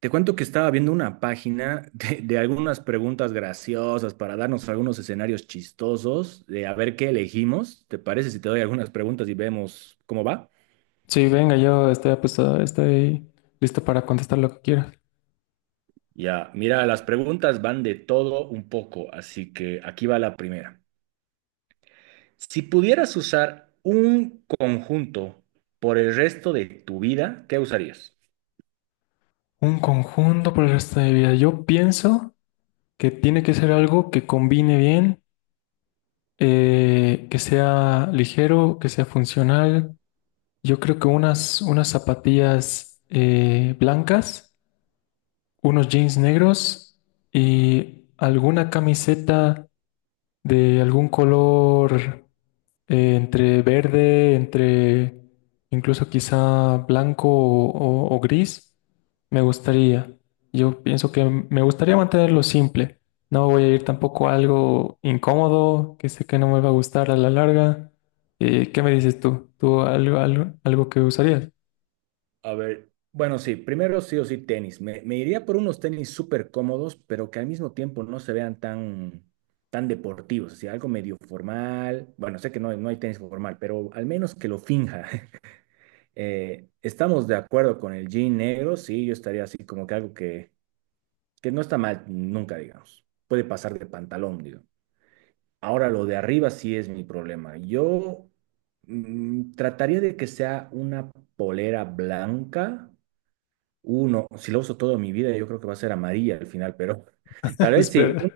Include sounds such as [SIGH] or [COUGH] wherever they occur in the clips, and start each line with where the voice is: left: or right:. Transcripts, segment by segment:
right: Te cuento que estaba viendo una página [LAUGHS] de algunas preguntas graciosas para darnos algunos escenarios chistosos de a ver qué elegimos. ¿Te parece si te doy algunas preguntas y vemos cómo va?
left: Sí, venga, yo estoy apostado, estoy listo para contestar lo que quieras.
right: Ya, mira, las preguntas van de todo un poco, así que aquí va la primera. Si pudieras usar un conjunto por el resto de tu vida, ¿qué usarías?
left: Un conjunto por el resto de mi vida. Yo pienso que tiene que ser algo que combine bien, que sea ligero, que sea funcional. Yo creo que unas zapatillas blancas, unos jeans negros y alguna camiseta de algún color. Entre verde, entre incluso quizá blanco o gris, me gustaría. Yo pienso que me gustaría mantenerlo simple. No voy a ir tampoco a algo incómodo, que sé que no me va a gustar a la larga. ¿Qué me dices tú? ¿Tú algo, algo, algo que usarías?
right: A ver, bueno, sí, primero sí o sí tenis. Me iría por unos tenis súper cómodos, pero que al mismo tiempo no se vean tan, tan deportivos, así algo medio formal. Bueno, sé que no, no hay tenis formal, pero al menos que lo finja. [LAUGHS] Estamos de acuerdo con el jean negro, sí, yo estaría así como que algo que no está mal nunca, digamos. Puede pasar de pantalón, digo. Ahora lo de arriba sí es mi problema. Yo trataría de que sea una polera blanca uno, si lo uso toda mi vida, yo creo que va a ser amarilla al final, pero [LAUGHS] tal
left: [LAUGHS]
right: vez sí,
left: Espera.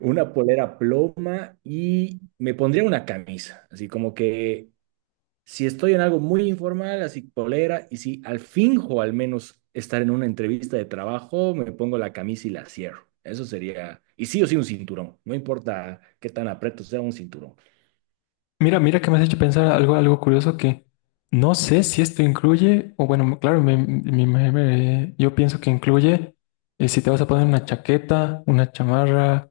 right: una polera ploma y me pondría una camisa, así como que si estoy en algo muy informal, así polera, y si al finjo al menos estar en una entrevista de trabajo, me pongo la camisa y la cierro. Eso sería, y sí o sí un cinturón, no importa qué tan aprieto sea un cinturón.
left: Mira, mira que me has hecho pensar algo, algo curioso que no sé si esto incluye, o bueno, claro, yo pienso que incluye si te vas a poner una chaqueta, una chamarra,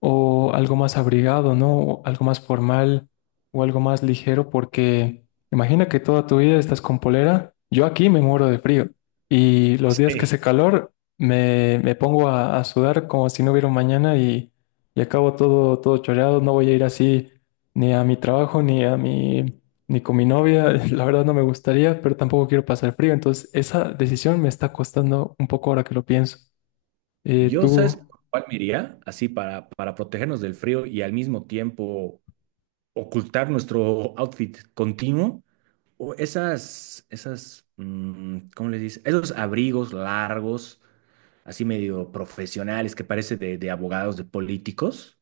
left: o algo más abrigado, ¿no? O algo más formal o algo más ligero, porque imagina que toda tu vida estás con polera. Yo aquí me muero de frío y los días que
right: Sí.
left: hace calor me pongo a sudar como si no hubiera un mañana y acabo todo choreado. No voy a ir así ni a mi trabajo ni a mi... Ni con mi novia, [LAUGHS] la verdad no me gustaría, pero tampoco quiero pasar frío. Entonces, esa decisión me está costando un poco ahora que lo pienso. Eh,
right: Yo, ¿sabes
left: ¿tú,
right: por cuál me iría? Así para protegernos del frío y al mismo tiempo ocultar nuestro outfit continuo o esas, ¿cómo les dice? Esos abrigos largos, así medio profesionales que parece de abogados, de políticos.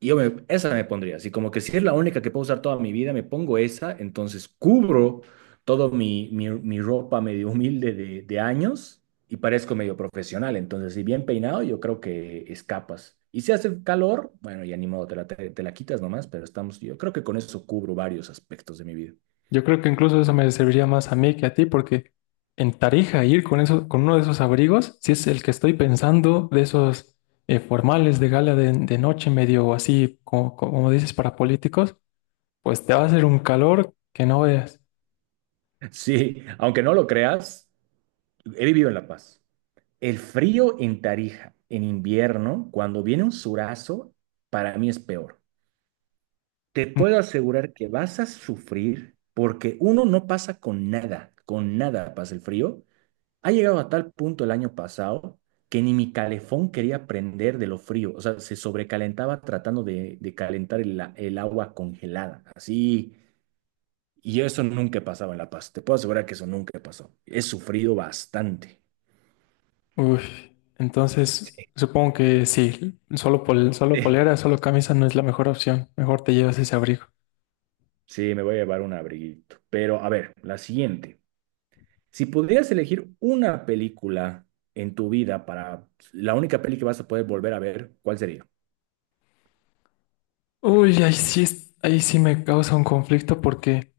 right: Y yo esa me pondría, así como que si es la única que puedo usar toda mi vida, me pongo esa, entonces cubro todo mi ropa medio [LAUGHS] humilde de años y parezco medio profesional, entonces si bien peinado yo creo que escapas. Y si hace calor, bueno, ya ni modo, te la quitas nomás, pero estamos, yo creo que con eso cubro varios aspectos de mi vida.
left: Yo creo que incluso eso me serviría más a mí que a ti, porque en Tarija ir con eso, con uno de esos abrigos, si es el que estoy pensando, de esos formales de gala de noche medio así, como, como dices, para políticos, pues te va a hacer un calor que no veas.
right: [LAUGHS] Sí, aunque no lo creas, he vivido en La Paz. El frío en Tarija, en invierno, cuando viene un surazo, para mí es peor. Te puedo
left: Mm,
right: asegurar que vas a sufrir porque uno no pasa con nada pasa el frío. Ha llegado a tal punto el año pasado que ni mi calefón quería prender de lo frío, o sea, se sobrecalentaba tratando de calentar el agua congelada, así. Y eso nunca pasaba en La Paz, te puedo asegurar que eso nunca pasó. He sufrido bastante.
left: Uy, entonces supongo que sí, solo, solo
right: [LAUGHS]
left: polera, solo camisa no es la mejor opción. Mejor te llevas ese abrigo.
right: Sí, me voy a llevar un abriguito. Pero a ver, la siguiente. Si pudieras elegir una película en tu vida para la única peli que vas a poder volver a ver, ¿cuál sería?
left: Uy, ahí sí, ahí sí me causa un conflicto porque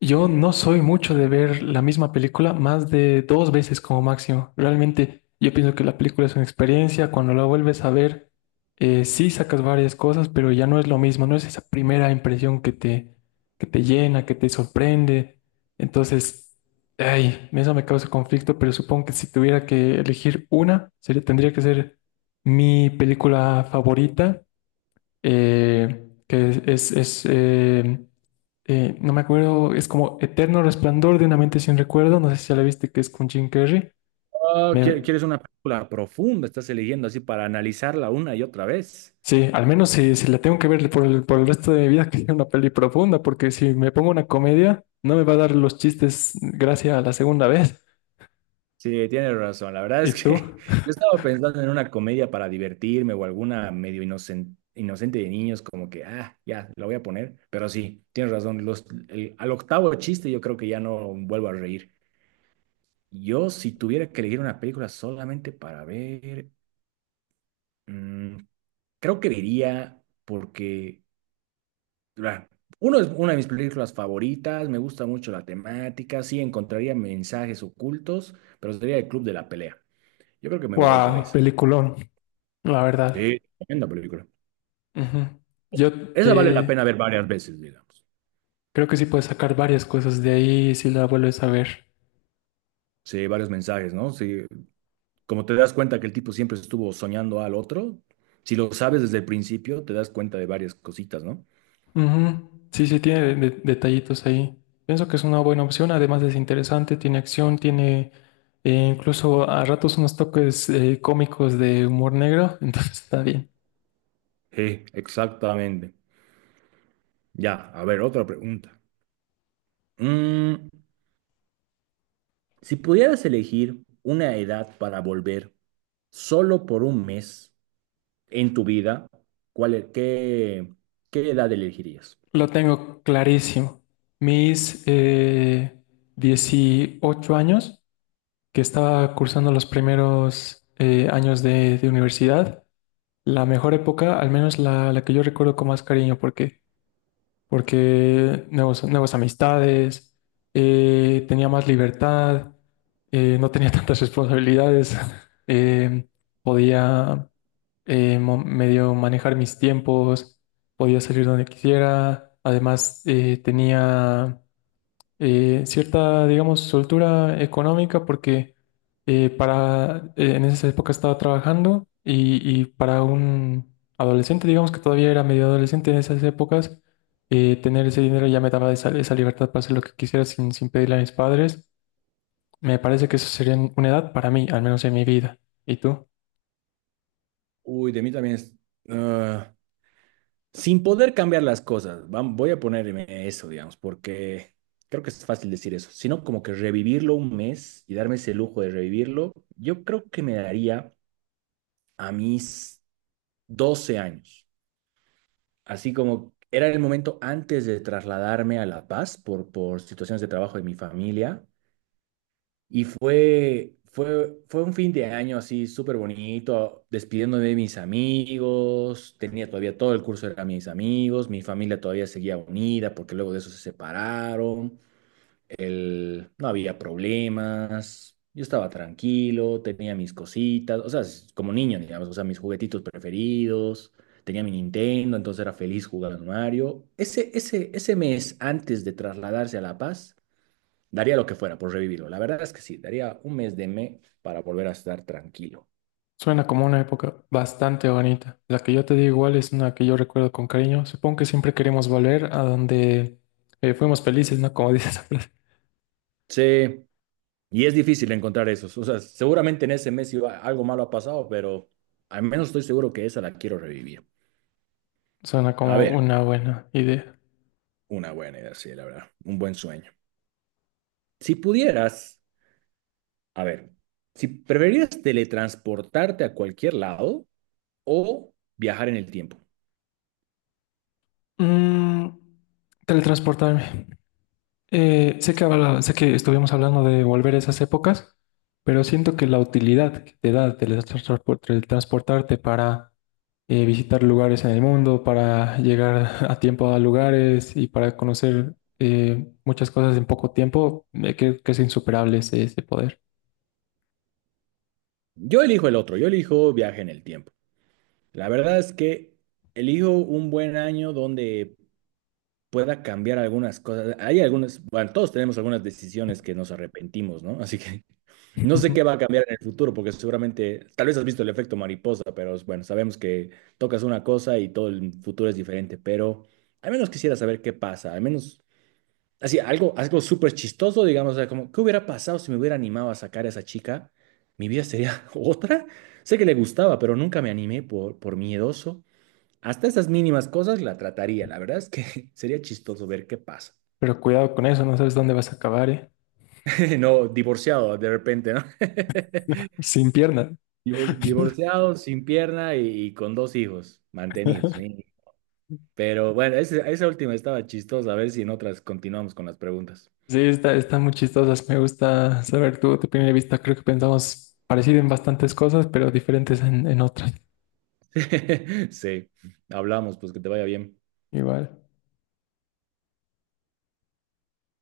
left: yo no soy mucho de ver la misma película más de dos veces como máximo. Realmente yo pienso que la película es una experiencia, cuando la vuelves a ver, sí sacas varias cosas, pero ya no es lo mismo, no es esa primera impresión que te llena, que te sorprende. Entonces, ay, eso me causa conflicto, pero supongo que si tuviera que elegir una, sería, tendría que ser mi película favorita que es, no me acuerdo, es como Eterno Resplandor de una mente sin recuerdo, no sé si ya la viste, que es con Jim Carrey.
right: Oh, ¿quie-
left: Me-
right: ¿quieres una película profunda? Estás eligiendo así para analizarla una y otra vez.
left: sí, al menos si la tengo que ver por por el resto de mi vida, [LAUGHS] que es una peli profunda, porque si me pongo una comedia, no me va a dar los chistes gracias a la segunda vez.
right: Sí, tienes razón. La verdad
left: ¿Y
right: es que
left: tú?
right: [LAUGHS]
left: [LAUGHS]
right: yo estaba pensando en una comedia para divertirme o alguna medio inocente de niños, como que, ah, ya, la voy a poner. Pero sí, tienes razón. Al octavo chiste yo creo que ya no vuelvo a reír. Yo, si tuviera que elegir una película solamente para ver. mm, Creo que diría porque, ah, uno es una de mis películas favoritas, me gusta mucho la temática, sí encontraría mensajes ocultos, pero sería el Club de la Pelea. Yo creo que me voy por
left: Wow,
right: esa.
left: peliculón, la verdad.
right: Sí, tremenda película.
left: Ujú. Yo
right: Esa vale la
left: eh,
right: pena ver varias veces, digamos.
left: creo que sí puedes sacar varias cosas de ahí si la vuelves a ver.
right: Sí, varios mensajes, ¿no? Sí, como te das cuenta que el tipo siempre estuvo soñando al otro, si lo sabes desde el principio, te das cuenta de varias cositas, ¿no?
left: Ujú. Sí, sí, tiene detallitos ahí. Pienso que es una buena opción, además es interesante, tiene acción, tiene incluso a ratos unos toques cómicos de humor negro, [LAUGHS] entonces está bien.
right: Sí, exactamente. Ya, a ver, otra pregunta. Mm, Si pudieras elegir una edad para volver solo por un mes en tu vida, ¿cuál, qué edad elegirías?
left: Lo tengo clarísimo. Mis 18 años, que estaba cursando los primeros años de universidad, la mejor época, al menos la que yo recuerdo con más cariño, porque porque nuevas amistades, tenía más libertad, no tenía [LAUGHS] tantas responsabilidades, [LAUGHS] eh, podía medio manejar mis tiempos, podía salir donde quisiera, además tenía cierta, digamos, soltura económica porque en esa época estaba trabajando y para un adolescente, digamos que todavía era medio adolescente en esas épocas, tener ese dinero ya me daba esa libertad para hacer lo que quisiera sin pedirle a mis padres. Me parece que eso sería una edad para mí, al menos en mi vida. ¿Y tú?
right: Uy, de mí también es, ah, sin poder cambiar las cosas, voy a ponerme eso, digamos, porque creo que es fácil decir eso, sino como que revivirlo un mes y darme ese lujo de revivirlo, yo creo que me daría a mis 12 años. Así como era el momento antes de trasladarme a La Paz por situaciones de trabajo de mi familia. Y fue un fin de año así súper bonito, despidiéndome de mis amigos. Tenía todavía todo el curso, eran mis amigos, mi familia todavía seguía unida porque luego de eso se separaron, el- no había problemas, yo estaba tranquilo, tenía mis cositas, o sea, como niño, digamos, o sea, mis juguetitos preferidos, tenía mi Nintendo, entonces era feliz jugando Mario. Ese mes antes de trasladarse a La Paz, daría lo que fuera por revivirlo. La verdad es que sí, daría un mes de me para volver a estar tranquilo.
left: Suena como una época bastante bonita. La que yo te digo igual es una que yo recuerdo con cariño. Supongo que siempre queremos volver a donde fuimos felices, ¿no? Como [LAUGHS] dices.
right: Sí, y es difícil encontrar esos, o sea, seguramente en ese mes iba, algo malo ha pasado, pero al menos estoy seguro que esa la quiero revivir.
left: Suena
right: A
left: como
right: ver.
left: una buena idea.
right: Una buena idea, sí, la verdad. Un buen sueño. Si pudieras, a ver, si preferirías teletransportarte a cualquier lado o viajar en el tiempo.
left: Mm, teletransportarme. Sé que estuvimos hablando de volver a esas épocas, pero siento que la utilidad que te da teletransportarte para visitar lugares en el mundo, para llegar a tiempo a lugares y para conocer muchas cosas en poco tiempo, creo que es insuperable ese, ese poder.
right: Yo elijo el otro, yo elijo viaje en el tiempo. La verdad es que elijo un buen año donde pueda cambiar algunas cosas. Hay algunas, bueno, todos tenemos algunas decisiones que nos arrepentimos, ¿no? Así que [LAUGHS] no sé qué va a
left: [LAUGHS]
right: cambiar en el futuro, porque seguramente, tal vez has visto el efecto mariposa, pero bueno, sabemos que tocas una cosa y todo el futuro es diferente, pero al menos quisiera saber qué pasa, al menos, así, algo, algo súper chistoso, digamos, o sea, como, ¿qué hubiera pasado si me hubiera animado a sacar a esa chica? ¿Mi vida sería [LAUGHS] otra? Sé que le gustaba, pero nunca me animé por miedoso. Hasta esas mínimas cosas la trataría. La verdad es que [LAUGHS] sería chistoso ver qué pasa.
left: Pero cuidado con eso, no sabes dónde vas a acabar, ¿eh?
right: [LAUGHS] No, divorciado de repente, ¿no? [LAUGHS]
left: Sin piernas. [LAUGHS]
right: Divorciado, sin pierna y con dos hijos mantenidos. Pero bueno, esa última estaba chistosa. A ver si en otras continuamos con las preguntas.
left: Sí, está, están muy chistosas. Me gusta saber tu, tu primera vista. Creo que pensamos parecido en bastantes cosas, pero diferentes en otras.
right: [LAUGHS] Sí, hablamos, pues que te vaya bien.
left: Igual.